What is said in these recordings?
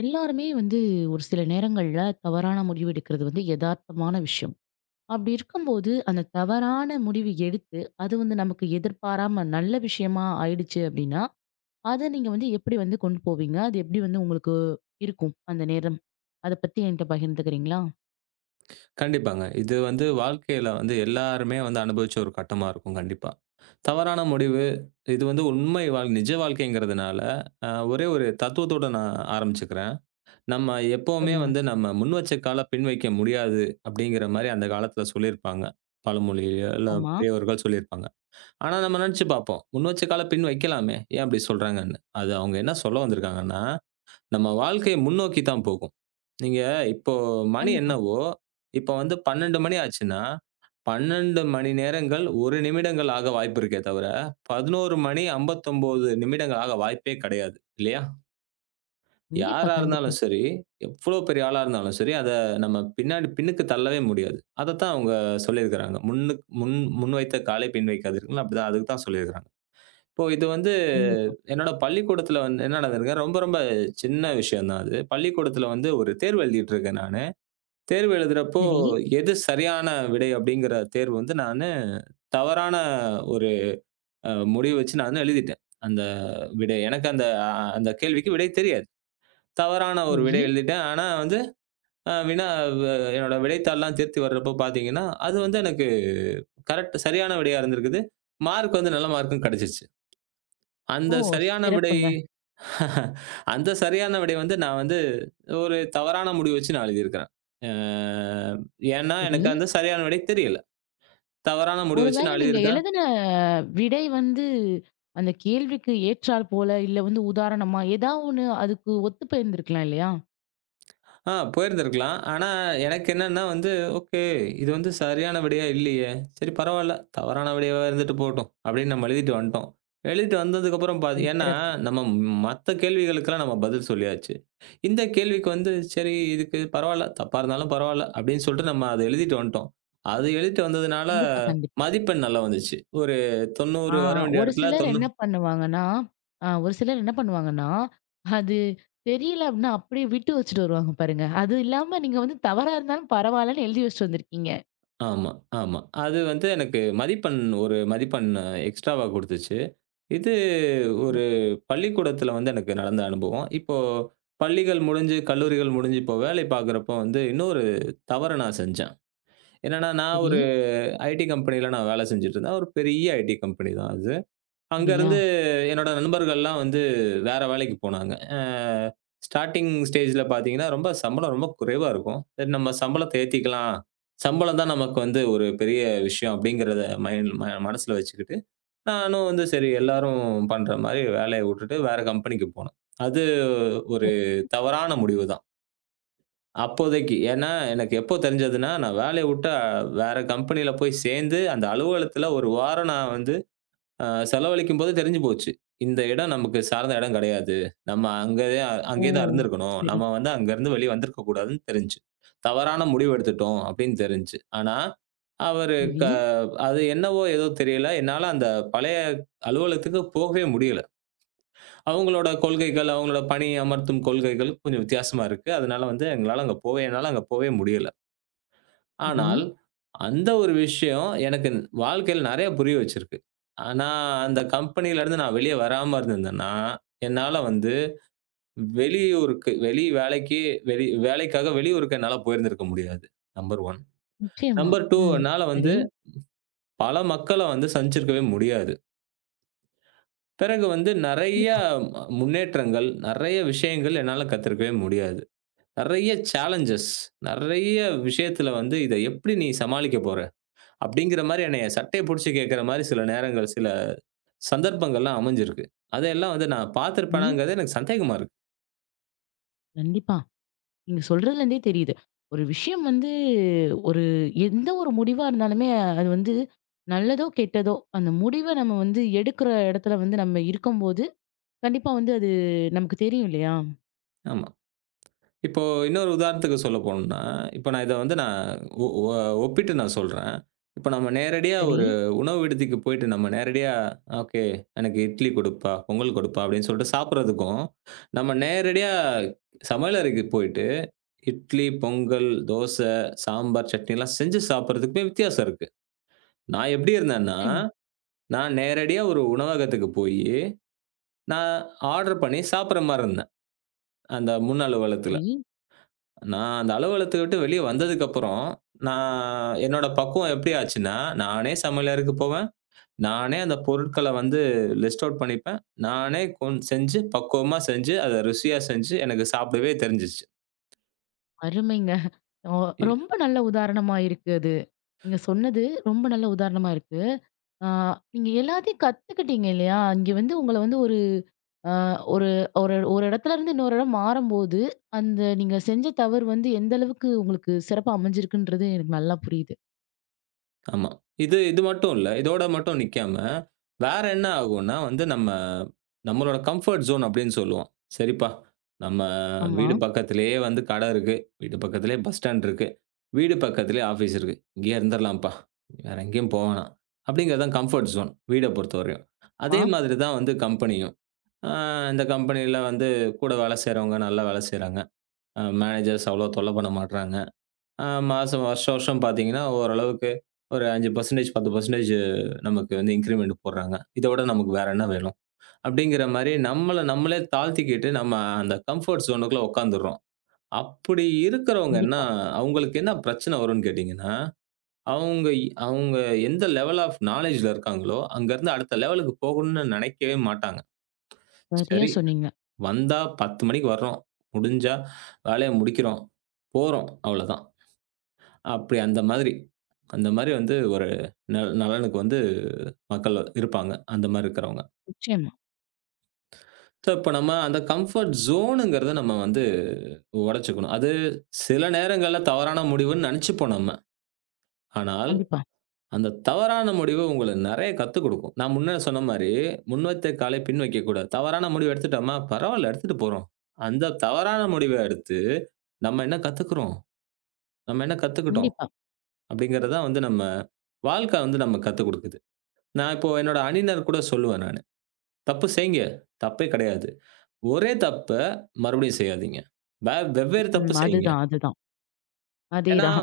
எல்லாருமே வந்து ஒரு சில நேரங்கள்ல தவறான முடிவு எடுக்கிறது வந்து யதார்த்தமான விஷயம். அப்படி இருக்கும்போது, அந்த தவறான முடிவு எடுத்து, அது வந்து நமக்கு எதிர்பாராம நல்ல விஷயமா ஆயிடுச்சு அப்படின்னா, அத நீங்க வந்து எப்படி வந்து கொண்டு போவீங்க? அது எப்படி வந்து உங்களுக்கு இருக்கும் அந்த நேரம்? அத பத்தி என்கிட்ட பகிர்ந்துக்கிறீங்களா? கண்டிப்பாங்க. இது வந்து வாழ்க்கையில வந்து எல்லாருமே வந்து அனுபவிச்ச ஒரு கட்டமா இருக்கும் கண்டிப்பா. தவறான முடிவு, இது வந்து உண்மை வாழ் நிஜ வாழ்க்கைங்கிறதுனால, ஒரே ஒரு தத்துவத்தோட நான் ஆரம்பிச்சுக்கிறேன். நம்ம எப்பவுமே சொல்லுங்க. வந்து நம்ம முன் வச்ச கால பின் வைக்க முடியாது அப்படிங்கிற மாரி அந்த காலத்துல சொல்லியிருப்பாங்க. பழமொழியோ இல்ல ஆமா. பெரியவர்கள் சொல்லியிருப்பாங்க. ஆனா நம்ம நெனச்சு பார்ப்போம். முன் வச்ச கால பின் வைக்கலாமே! ஏன் அப்படி சொல்றாங்கன்னு. அது அவங்க என்ன சொல்ல வந்திருக்காங்கன்னா, நம்ம வாழ்க்கை முன்னோக்கி தான் போகும். நீங்க இப்போ மணி கண்டிப்பா. என்னவோ, இப்ப வந்து 12:00 மணி ஆச்சுன்னா, 12 மணி நேரங்கள் 1 நிமிடங்கள் ஆக வாய்ப்பு இருக்கே தவிர, 11 மணி 59 நிமிடங்கள் ஆக வாய்ப்பே கிடையாது. இல்லையா? கண்டிப்பா, யாரா கண்டிப்பா, இருந்தாலும் சரி, எவ்ளோ பெரிய ஆளா இருந்தாலும் சரி, அத நம்ம பின்னாடி பின்னுக்கு தள்ளவே முடியாது. அதத்தான் அவங்க சொல்லியிருக்கிறாங்க. முன் வைத்த காலை பின் வைக்காதீர்கள்ன்னு" அப்படிதான் அதுக்கு தான் சொல்லியிருக்கிறாங்க. இப்போ இது வந்து கண்டிப்பா. என்னோட பள்ளிக்கூடத்துல வந்து என்ன நடந்திருக்கு, ரொம்ப ரொம்ப சின்ன விஷயம் தான் அது. பள்ளிக்கூடத்துல வந்து ஒரு தேர்வு எழுதிட்டு இருக்கேன் நானு. தேர்வு எழுதுறப்போ, சரி, எது சரியான விடை அப்படிங்கிற தேர்வு வந்து நானு தவறான ஒரு முடிவு வச்சு நான் எழுதிட்டேன். அந்த விடை. எனக்கு அந்த அந்த கேள்விக்கு விடை தெரியாது. தவறான ஒரு விடை சரி. எழுதிட்டேன். ஆனா வந்து அ வினா வ என்னோட விடைத்தாள்லாம் திருத்தி வர்றப்போ பார்த்தீங்கன்னா, அது வந்து எனக்கு சரியான விடையா இருந்திருக்குது. மார்க் வந்து நல்ல மார்க்கும் கிடைச்சிருச்சு. அந்த ஓ! சரியான விடை சிறப்புங்க. அந்த சரியான விடை வந்து நான் வந்து ஒரு தவறான முடிவு வச்சு நான் எழுதியிருக்கிறேன். அ ஏன்னா, சரி. எனக்கு அந்த சரியான விடை தெரியல. தவறான முடிவு வச்சு ஒருவேளை நான் நீங்க எழுதியிருக்கிறேன். எழுதின விடை வந்து அந்த கேள்விக்கு ஏற்றாற் போல, இல்ல வந்து உதாரணமா ஏதா ஒண்ணு அதுக்கு ஒத்து போயிருந்திருக்கலாம் இல்லையா? ஆ போயிருந்திருக்கலாம். ஆனா எனக்கு என்னன்னா வந்து, ஓகே இது வந்து சரியான விடையா இல்லையே! சரி பரவால்ல. தவறான விடையாவா இருந்துட்டு போட்டும். அப்படின்னு நம்ம எழுதிட்டு வந்துட்டோம். எழுதிட்டு வந்ததுக்கப்புறம் ம். ஏன்னா சிறப்பு. நம்ம மத்த கேள்விகளுக்கெல்லாம் நம்ம பதில் சொல்லியாச்சு. இந்த கேள்விக்கு வந்து சரி இதுக்கு பரவால்ல. தப்பா இருந்தாலும் பரவால்ல. அப்படின்னு சொல்லிட்டு நம்ம அத எழுதிட்டு வந்துட்டோம். அது எழுதிட்டு வந்ததுனால கண்டிப்பா, கண்டிப்பா. மதிப்பெண் நல்லா வந்துச்சு. ஒரு ஆ 90 வர வேண்டிய ஒரு இடத்துல சிலர் என்ன 90 பண்ணுவாங்கன்னா, ஒரு சிலர் என்ன பண்ணுவாங்கன்னா, அது தெரியல அப்படின்னா அப்படியே விட்டு வச்சுட்டு வருவாங்க பாருங்க. அது இல்லாம நீங்க வந்து தவறா இருந்தாலும் பரவாயில்லன்னு எழுதி வச்சுட்டு வந்திருக்கீங்க. ஆமா, ஆமா. அது வந்து எனக்கு மதிப்பெண் ஒரு மதிப்பெண் எக்ஸ்ட்ராவா குடுத்துச்சு. இது ஒரு சிறப்பு. பள்ளிக்கூடத்துல வந்து எனக்கு நடந்த அனுபவம். இப்போ பள்ளிகள் முடிஞ்சு, கல்லூரிகள் முடிஞ்சு இப்போ வேலை பார்க்குறப்போ வந்து இன்னொரு தவற நான் செஞ்சேன். என்னன்னா, நான் சரி. ஒரு ஐடி கம்பெனியில நான் வேலை செஞ்சுட்டு இருந்தேன். ஒரு பெரிய ஐடி கம்பெனி தான் அது. அப்படியா? அங்கருந்து என்னோட நண்பர்கள்லாம் வந்து வேற வேலைக்கு போனாங்க. ஸ்டார்ட்டிங் ஸ்டேஜ்ல பார்த்தீங்கன்னா, ரொம்ப சம்பளம் ரொம்ப குறைவா இருக்கும். சரி நம்ம சம்பளத்த ஏத்திக்கலாம். சம்பளம் தான் நமக்கு வந்து ஒரு பெரிய விஷயம் அப்படிங்கிறத மைண்ட் மனசுல வச்சுக்கிட்டு, நானும் வந்து சரி எல்லாரும் பண்ற மாரி வேலைய விட்டுட்டு வேற கம்பெனிக்கு போனேன். அது ஒரு சரி. தவறான முடிவு தான். அப்போதைக்கு. ஏன்னா, எனக்கு எப்போ தெரிஞ்சதுன்னா, நான் வேலைய விட்டு வேற கம்பெனியில போய் சேர்ந்து, அந்த அலுவலகத்துல 1 வாரம் நான் வந்து செலவழிக்கும்போது தெரிஞ்சு போச்சு. இந்த இடம் நமக்கு சார்ந்த இடம் கிடையாது. நம்ம ஓ! அங்கேயே தான் இருந்திருக்கணும். சரி, நம்ம வந்து அங்கருந்து வெளிய வந்திருக்க கூடாதுன்னு தெரிஞ்சுச்சு. தவறான முடிவு எடுத்துட்டோம் அப்படின்னு தெரிஞ்சுச்சு. ஆனா, அவரு க சரி, அது என்னவோ ஏதோ தெரியல. என்னால அந்த பழைய அலுவலகத்துக்கு போகவே முடியல. அவங்களோட கொள்கைகள், அவங்களோட பணி அமர்த்தும் கொள்கைகள் கொஞ்சம் வித்தியாசமா இருக்கு. அதனால வந்து எங்களால அங்க போவே என்னால அங்க போவே முடியல. சரி. ஆனால், அந்த ஒரு விஷயம் எனக்கு வாழ்க்கையில நெறைய புரிய வச்சிருக்கு. ஆனா, அந்த கம்பெனியிலருந்து நான் வெளிய வராம இருந்திருந்தேன்னா, என்னால வந்து வெளியூருக்கு வெளி வேலைக்கு வெளி வேலைக்காக வெளியூருக்கு என்னால போயிருந்திருக்க முடியாது. நம்பர் 1. நிச்சயமா. நம்பர் 2 ம். என்னால வந்து சரி. பல மக்கள வந்து சந்திச்சிருக்கவே முடியாது. பிறகு வந்து நெறைய கண்டிப்பா. முன்னேற்றங்கள், நெறைய விஷயங்கள் என்னால கத்துருக்கவே முடியாது. நெறைய சேலஞ்சஸ், நெறைய விஷயத்துல வந்து இத எப்படி நீ சமாளிக்க போற? அப்படிங்கிற மாரி என்னைய சட்டைய புடிச்சு கேட்கிற மாரி சில நேரங்கள், சில சந்தர்ப்பங்கள்லாம் அமைஞ்சிருக்கு. அதையெல்லாம் வந்து நான் சரி. பார்த்திருப்பேனாங்கிறது எனக்கு சந்தேகமா இருக்கு. கண்டிப்பா. நீங்க சொல்றதுல இருந்தே தெரியுது. ஒரு விஷயம் வந்து ஒரு எந்த ஒரு முடிவா இருந்தாலுமே அது வந்து நல்லதோ, கெட்டதோ அந்த முடிவ நம்ம வந்து எடுக்கிற இடத்துல வந்து நம்ம இருக்கும்போது, கண்டிப்பா வந்து அது நமக்கு தெரியும் இல்லையா? ஆமா. இப்போ இன்னொரு உதாரணத்துக்கு சொல்ல போணும்னா, இப்ப நான் இத வந்து நான் ஒ ஒ ஒப்பிட்டு நான் சொல்றேன். இப்ப நம்ம நேரடியா சரி. ஒரு உணவு விடுதிக்கு போயிட்டு நம்ம நேரடியா, "ஓகே எனக்கு இட்லி கொடுப்பா, பொங்கல் கொடுப்பா" அப்படின்னு சொல்லிட்டு சாப்பிடுறதுக்கும், நம்ம நேரடியா சமையலறைக்கு போயிட்டு இட்லி, பொங்கல், தோசை, சாம்பார், சட்னிலாம் செஞ்சு சாப்பிடுறதுக்குமே வித்தியாசம் இருக்கு. நான் எப்படி இருந்தேன்னா நிச்சயமா. நான் நேரடியா ஒரு உணவகத்துக்கு போயி, நான் ஆர்டர் பண்ணி சாப்பிடுற மாரி இருந்தேன். அந்த முன் அலுவலகத்துல. சரி. நான் அந்த அலுவலகத்த விட்டு வெளிய வந்ததுக்கப்புறம், நான் என்னோட பக்குவம் எப்படி ஆச்சுன்னா, நானே சமையலறைக்கு போவேன். நானே அந்த பொருட்கள வந்து லிஸ்ட் அவுட் பண்ணிப்பேன். நானே செஞ்சு, பக்குவமா செஞ்சு, அத ருசியா செஞ்சு எனக்கு சாப்பிடவே தெரிஞ்சுச்சு. அருமைங்க. ஒ ரொம்ப நல்ல உதாரணமா இருக்கு அது. நீங்க சொன்னது ரொம்ப நல்ல உதாரணமா இருக்கு. ஆ நீங்க எல்லாத்தையும் கத்துக்கிட்டீங்க இல்லையா? இங்க வந்து உங்கள வந்து ஒரு அ ஒரு ஒரு ஒரு இடத்துல இருந்து இன்னொரு இடம் மாறும்போது, அந்த நீங்க செஞ்ச தவறு வந்து எந்த அளவுக்கு உங்களுக்கு சிறப்பா அமைஞ்சிருக்குன்றது எனக்கு நல்லா புரியுது. ஆமா. இது இது மட்டும் இல்ல. இதோட மட்டும் நிக்காம, வேற என்ன ஆகும்னா வந்து நம்மளோட கம்ஃபோர்ட் ஜோன் அப்டின்னு சொல்லுவோம். சரிப்பா, நம்ம ஆமா, வீடு பக்கத்திலேயே வந்து கட இருக்கு. வீட்டு பக்கத்திலேயே பஸ் ஸ்டாண்ட் இருக்கு. வீடு பக்கத்திலேயே ஆஃபீஸ் இருக்கு. இங்கேயே இருந்துரலாம்ப்பா. வேற எங்கேயும் போ வேணாம். அப்டிங்கிறது தான் கம்ஃபோர்ட் ஜோன் வீட பொறுத்தவரையும். அதே ஆமா. மாதிரி தான் வந்து கம்பெனியும். ஆ இந்த கம்பெனியில வந்து கூட வேல செய்றவங்க நல்லா வேல செய்றாங்க. மேனேஜர்ஸ் அவ்வளோ தொல்ல பண்ண மாட்றாங்க. மாசம் வருஷம் வருஷம் பார்த்தீங்கன்னா, ஓரளவுக்கு ஒரு 5% 10% நமக்கு வந்து இன்கிரிமென்ட் போடுறாங்க. இதோட நமக்கு வேற என்ன வேணும்? அப்படிங்கிற மாரி நம்மள நம்மளே தாழ்த்திக்கிட்டு, நம்ம அந்த கம்ஃபோர்ட் ஜோனுக்குள்ள உட்காந்துர்றோம். அப்படி இருக்கிறவங்க என்ன கண்டிப்பா. அவங்களுக்கு என்ன பிரச்சனை வரும்ன்னு கேட்டீங்கன்னா, அவங்க அவங்க எந்த லெவல் ஆஃப் நாலேட்ஜ்ல இருக்காங்களோ, அங்கருந்து அடுத்த லெவலுக்கு போகணும்னு நினைக்கவே மாட்டாங்க. சரியா சரி சொன்னீங்க. வந்தா 10 மணிக்கு வர்றோம். முடிஞ்சா வேலைய முடிக்கிறோம். போறோம். அவ்வளோதான். அப்படி அந்த மாதிரி. அந்த மாதிரி வந்து ஒரு நலனுக்கு வந்து மக்கள் இருப்பாங்க. அந்த மாரி இருக்கிறவங்க. நிச்சயமா. சோ, இப்ப நம்ம அந்த கம்ஃபர்ட் ஜோனுங்கிறத நம்ம வந்து உடைச்சுக்கணும். அது சில நேரங்கள்ல தவறான முடிவுன்னு நெனைச்சுப்போம் நம்ம. ஆனால், கண்டிப்பா, அந்த தவறான முடிவு உங்களுக்கு நெறைய கத்துக் குடுக்கும். நான் முன்ன சொன்ன மாரி, "முன் வைத்த காலை பின் வைக்கக்கூடாது." தவறான முடிவு எடுத்துட்டோமா, பரவால்ல எடுத்துட்டு போறோம். அந்த தவறான முடிவ எடுத்து நம்ம என்ன கத்துக்கிறோம்? நம்ம என்ன கத்துக்கிட்டோம்? கண்டிப்பா. அப்படிங்கிறது தான் வந்து நம்ம வாழ்க்கை வந்து நம்ம கத்துக் குடுக்குது. நான் இப்போ என்னோட அணியினர் கூட சொல்லுவேன் நானு. "தப்பு செய்யுங்க. தப்பே கிடையாது. ஒரே தப்ப மறுபடியும் செய்யாதீங்க. வெவ்வேறு தப்பு ம். செய்யுங்க." அதுதான், அதுதான். ஏன்னா அதேதான்.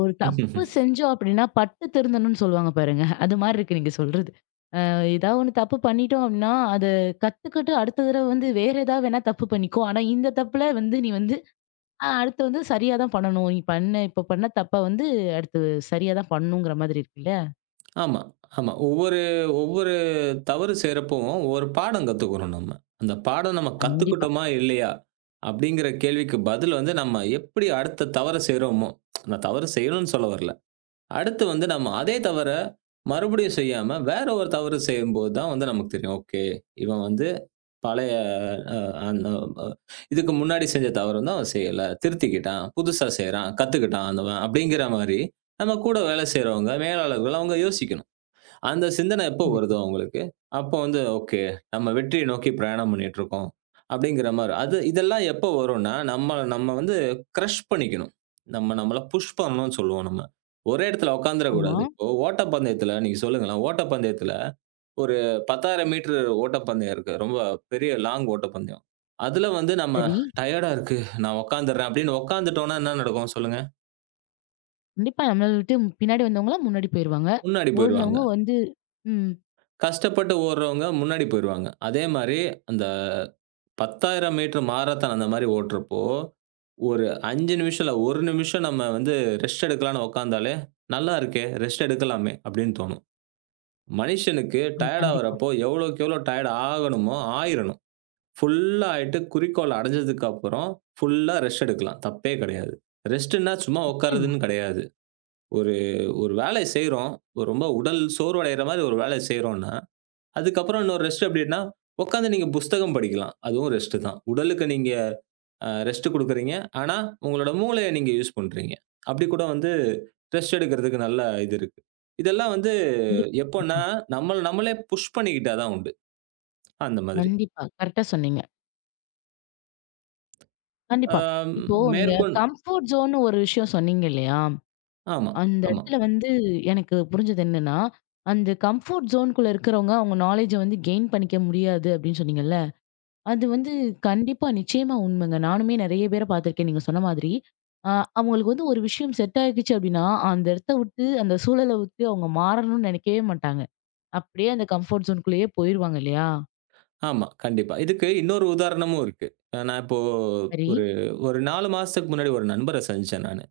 ஒரு தப்பு செஞ்சோம் அப்படின்னா, பட்டு திருந்தணும்னு சொல்லுவாங்க பாருங்க. அது மாரி இருக்கு நீங்க சொல்றது. ஏதாவது ஒண்ணு தப்பு பண்ணிட்டோம் அப்படின்னா, அத கத்துக்கிட்டு அடுத்த தடவ வந்து வேற ஏதாவது வேணா தப்பு பண்ணிக்கோ. ஆனா இந்த தப்புல வந்து நீ வந்து அடுத்து வந்து சரியா தான் பண்ணணும். நீ பண்ண இப்ப பண்ண தப்ப வந்து அடுத்து சரியா தான் பண்ணணுங்கிற மாதிரி இருக்குல்ல? ஆமா, ஆமா. ஒவ்வொரு ஒவ்வொரு தவறு செய்றப்பவும் ஒவ்வொரு பாடம் கத்துக்கிறோம் நம்ம. அந்த பாடம் நம்ம கண்டிப்பா, கத்துக்கிட்டோமா, இல்லையா? அப்படிங்கிற கேள்விக்கு பதில் வந்து நம்ம எப்படி அடுத்த தவற செய்றோமோ நான் தவறு செய்யணும்னு சொல்ல வரல. அடுத்து வந்து நம்ம அதே தவற மறுபடியும் செய்யாம, வேற ஒரு தவறு செய்யும்போது தான் வந்து நமக்கு தெரியும். ஓகே. இவன் வந்து பழைய அ அந்த அ இதுக்கு முன்னாடி செஞ்ச தவறு வந்து அவன் செய்யல. திருத்திக்கிட்டான். புதுசா செய்றான். கத்துக்கிட்டான் அந்தவன். அப்படிங்கிற மாரி, நம்ம கூட வேலை செய்றவங்க, மேலாளர்கள் அவங்க யோசிக்கணும். அந்த சிந்தனை எப்போ வருதோ கண்டிப்பா. அவங்களுக்கு, அப்போ வந்து ஓகே. நம்ம வெற்றியை நோக்கி பிரயாணம் பண்ணிட்டு இருக்கோம். அப்படிங்கிற மாரி. அது இதெல்லாம் எப்போ வரும்னா, நம்ம நம்ம வந்து கிரஷ் பண்ணிக்கணும். நம்ம நம்மள புஷ் பண்ணணும்னு சொல்லுவோம் நம்ம. ஒரே இடத்துல ஆமா. உட்கார்ந்துறக்கூடாது. இப்போ ஓட்டப்பந்தயத்துல நீங்க சொல்லுங்களேன். ஓட்டப்பந்தயத்துல ஒரு 10,000 மீட்டர் ஓட்டப்பந்தயம் இருக்கு. ரொம்ப பெரிய லாங் ஓட்டப்பந்தயம். அதுல வந்து நம்ம சரி. டயர்டா இருக்கு. நான் உட்கார்ந்துடுறேன் அப்படின்னு உட்கார்ந்துட்டோம்னா என்ன நடக்கும் சொல்லுங்க? கண்டிப்பா நம்மள விட்டு பின்னாடி வந்தவங்கலாம் முன்னாடி போயிருவாங்க. முன்னாடி போயிருவாங்க. ஓடுனவங்க வந்து ம். கஷ்டப்பட்டு ஓடுறவங்க முன்னாடி போயிருவாங்க. அதே மாரி அந்த 10,000 மீட்டர் மாரத்தான் அந்த மாரி ஓட்றப்போ, ஒரு 5 நிமிஷம் இல்ல 1 நிமிஷம் நம்ம வந்து ரெஸ்ட் எடுக்கலாம்ன்னு உட்கார்ந்தாலே, நல்லா இருக்கே! ரெஸ்ட் எடுக்கலாமே அப்படின்னு தோணும். மனுஷனுக்கு ஆ டயர்ட் கண்டிப்பா. ஆவுறப்போ எவ்வளோக்கு எவ்வளோ டயர்ட் ஆகணுமோ ஆயிரணும். ஃபுல்லா ஆயிட்டு குறிக்கோள் அடைஞ்சதுக்கு அப்புறம், ஃபுல்லா ரெஸ்ட் எடுக்கலாம். தப்பே கிடையாது. ரெஸ்ட்டுன்னா சும்மா நிச்சயமா. உட்கார்றதுன்னு கிடையாது. ஒரு ஒரு வேலை செய்றோம். ஒரு ரொம்ப உடல் சோர்வடைற மாரி ஒரு வேலை செய்றோம்ன்னா, அதுக்கப்புறம் இன்னொரு ரெஸ்ட் எப்படின்னா, உட்கார்ந்து நீங்க புஸ்தகம் படிக்கலாம். அதுவும் ரெஸ்ட்டு தான். உடலுக்கு நீங்க ரெஸ்ட்டு குடுக்குறீங்க. ஆனா, உங்களோட மூளைய நீங்க யூஸ் பண்றீங்க. அப்படி கூட வந்து ரெஸ்ட் எடுக்கிறதுக்கு நல்ல இது இருக்கு. இதெல்லாம் வந்து கண்டிப்பா, கண்டிப்பா. எப்போன்னா, நம்மள நம்மளே புஷ் பண்ணிக்கிட்டா தான் உண்டு. அந்த மாதிரி. கண்டிப்பா. கரெக்ட்டா சொன்னீங்க. அ கண்டிப்பா. இப்போ நீங்க மேற்கொண் கம்ஃபோர்ட் ஜோன்னு ஒரு விஷயம் சொன்னீங்க இல்லையா? ஆமா, அந்த ஆமா. இடத்துல வந்து எனக்கு புரிஞ்சது என்னன்னா, அந்த கம்ஃபோர்ட் ஜோன்க்குள்ள இருக்கிறவங்க அவங்க நாலேட்ஜ வந்து கெயின் பண்ணிக்க முடியாது அப்படின்னு சொன்னீங்கல்ல? அது வந்து கண்டிப்பா, நிச்சயமா உண்மைங்க. நானுமே நெறைய பேர பார்த்துருக்கேன் நீங்க சொன்ன மாதிரி. அ அவங்களுக்கு வந்து ஒரு விஷயம் செட் ஆகிடுச்சு அப்டின்னா, அந்த இடத்த விட்டு, அந்த சூழல விட்டு அவங்க மாறணும்னு நெனைக்கவே மாட்டாங்க. அப்படியே அந்த கம்ஃபோர்ட் ஜோன் குள்ளேயே போயிருவாங்க இல்லையா? ஆமா, கண்டிப்பா. இதுக்கு இன்னொரு உதாரணமும் இருக்கு. நான் இப்போ சரி, ஒரு ஒரு 4 மாசத்துக்கு முன்னாடி ஒரு நண்பர சந்திச்சேன் நானு.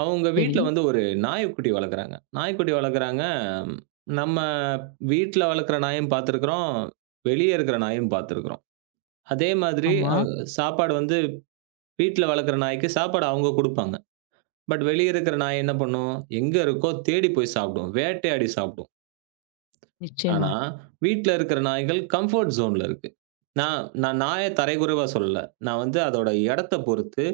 அவங்க சரி. வீட்ல வந்து ஒரு நாய்க்குட்டி வளர்க்குறாங்க. நாய்க்குட்டி வளர்க்குறாங்க. நம்ம வீட்ல வளர்க்குற நாயும் பார்த்துருக்குறோம். வெளிய இருக்கிற நாயும் பார்த்துருக்குறோம். அதே மாதிரி ஆமா. சாப்பாடு வந்து வீட்ல வளர்க்குற நாய்க்கு சாப்பாடு அவங்க குடுப்பாங்க. பட் வெளிய இருக்கிற நாய் என்ன பண்ணும்? எங்க இருக்கோ தேடி போய் சாப்பிடும். வேட்டையாடி சாப்பிடும். ஆனா, நிச்சயமா. வீட்ல இருக்கிற நாய்கள் கம்ஃபோர்ட் ஜோன்ல இருக்கு. நான் நான் நாய தரைக்குறைவா சொல்லல. நான் வந்து அதோட இடத்த பொறுத்து,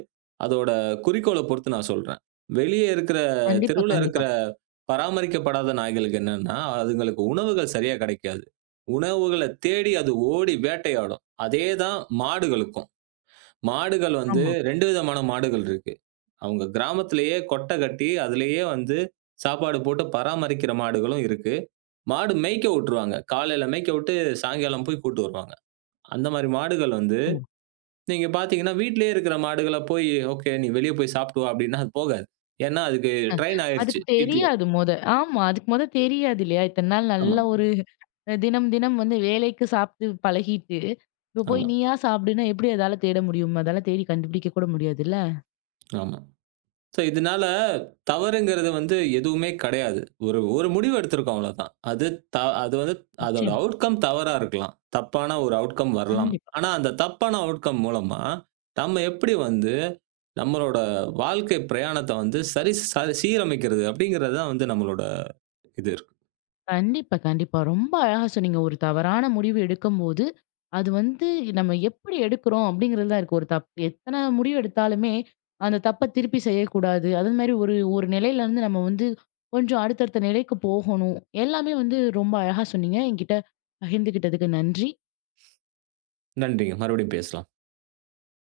அதோட குறிக்கோள பொறுத்து நான் சொல்றேன். வெளிய இருக்கிற கண்டிப்பா, தெருவுல கண்டிப்பா. இருக்கிற பராமரிக்கப்படாத நாய்களுக்கு என்னன்னா, அதுங்களுக்கு உணவுகள் சரியா கிடைக்காது. உணவுகள தேடி அது ஓடி வேட்டையாடும். அதே தான் மாடுகளுக்கும். மாடுகள் வந்து ஆமா, 2 விதமான மாடுகள் இருக்கு. அவங்க கிராமத்திலேயே கொட்டை கட்டி, அதிலேயே வந்து சாப்பாடு போட்டு பராமரிக்கிற மாடுகளும் இருக்கு. மாடு மேய்க்க விட்டுருவாங்க. காலையில மேய்க்க விட்டு சாயங்காலம் போய் கூட்டு வருவாங்க. அந்த மாரி மாடுகள் வந்து ஆமா. நீங்க பார்த்தீங்கன்னா, வீட்டிலேயே இருக்கிற மாடுகள போய், "ஓகே நீ வெளிய போய் சாப்பிட்டு வா" அப்படின்னா அது போகாது. ஏன்னா அதுக்கு அஹ் ட்ரெயின் ஆயிருச்சு அதுக்கு வீட்ல. தெரியாது மொத. ஆமா. அதுக்கு மொத தெரியாது இல்லையா? இத்தன நாள் ஆமா, நல்ல ஒரு தினம், தினம் வந்து வேலைக்கு சாப்ட்டு பழகிட்டு, இப்ப போய் ஆமா, நீயா சாப்பிடுன்னா எப்படி அதால தேட முடியும்? அதால தேடி கண்டுபிடிக்க கூட முடியாதுல்ல. ஆமா. ஸோ இதனால தவறுங்கிறது வந்து எதுவுமே கிடையாது. ஒரு ஒரு முடிவு எடுத்திருக்கோம் அவ்வளோதான். அது அது வந்து அதோட நிச்சயம். அவுட்கம் தவறா இருக்கலாம். தப்பான ஒரு அவுட்கம் வரலாம். கண்டிப்பா. ஆனா அந்த தப்பான அவுட்கம் மூலமா, நம்ம எப்படி வந்து நம்மளோட வாழ்க்கை பிரயாணத்த வந்து சரி ச சீரமைக்கிறது அப்படிங்கிறது தான் வந்து நம்மளோட இது இருக்கு. கண்டிப்பா, கண்டிப்பா. ரொம்ப அழகா சொன்னீங்க. ஒரு தவறான முடிவு எடுக்கும்போது, அது வந்து நம்ம எப்படி எடுக்கிறோம் அப்படிங்கிறது தான் இருக்கு. ஒரு தப்பு எத்தன முடிவு எடுத்தாலுமே, அந்த தப்ப திருப்பி செய்யக்கூடாது. அதே மாரி ஒரு ஒரு நிலையிலருந்து நம்ம வந்து கொஞ்சம் அடுத்தடுத்த நிலைக்கு போகணும். எல்லாமே வந்து ரொம்ப அழகா சொன்னீங்க. என்கிட்ட பகிர்ந்துகிட்டதுக்கு நன்றி. நன்றிங்க. மறுபடியும் பேசலாம்.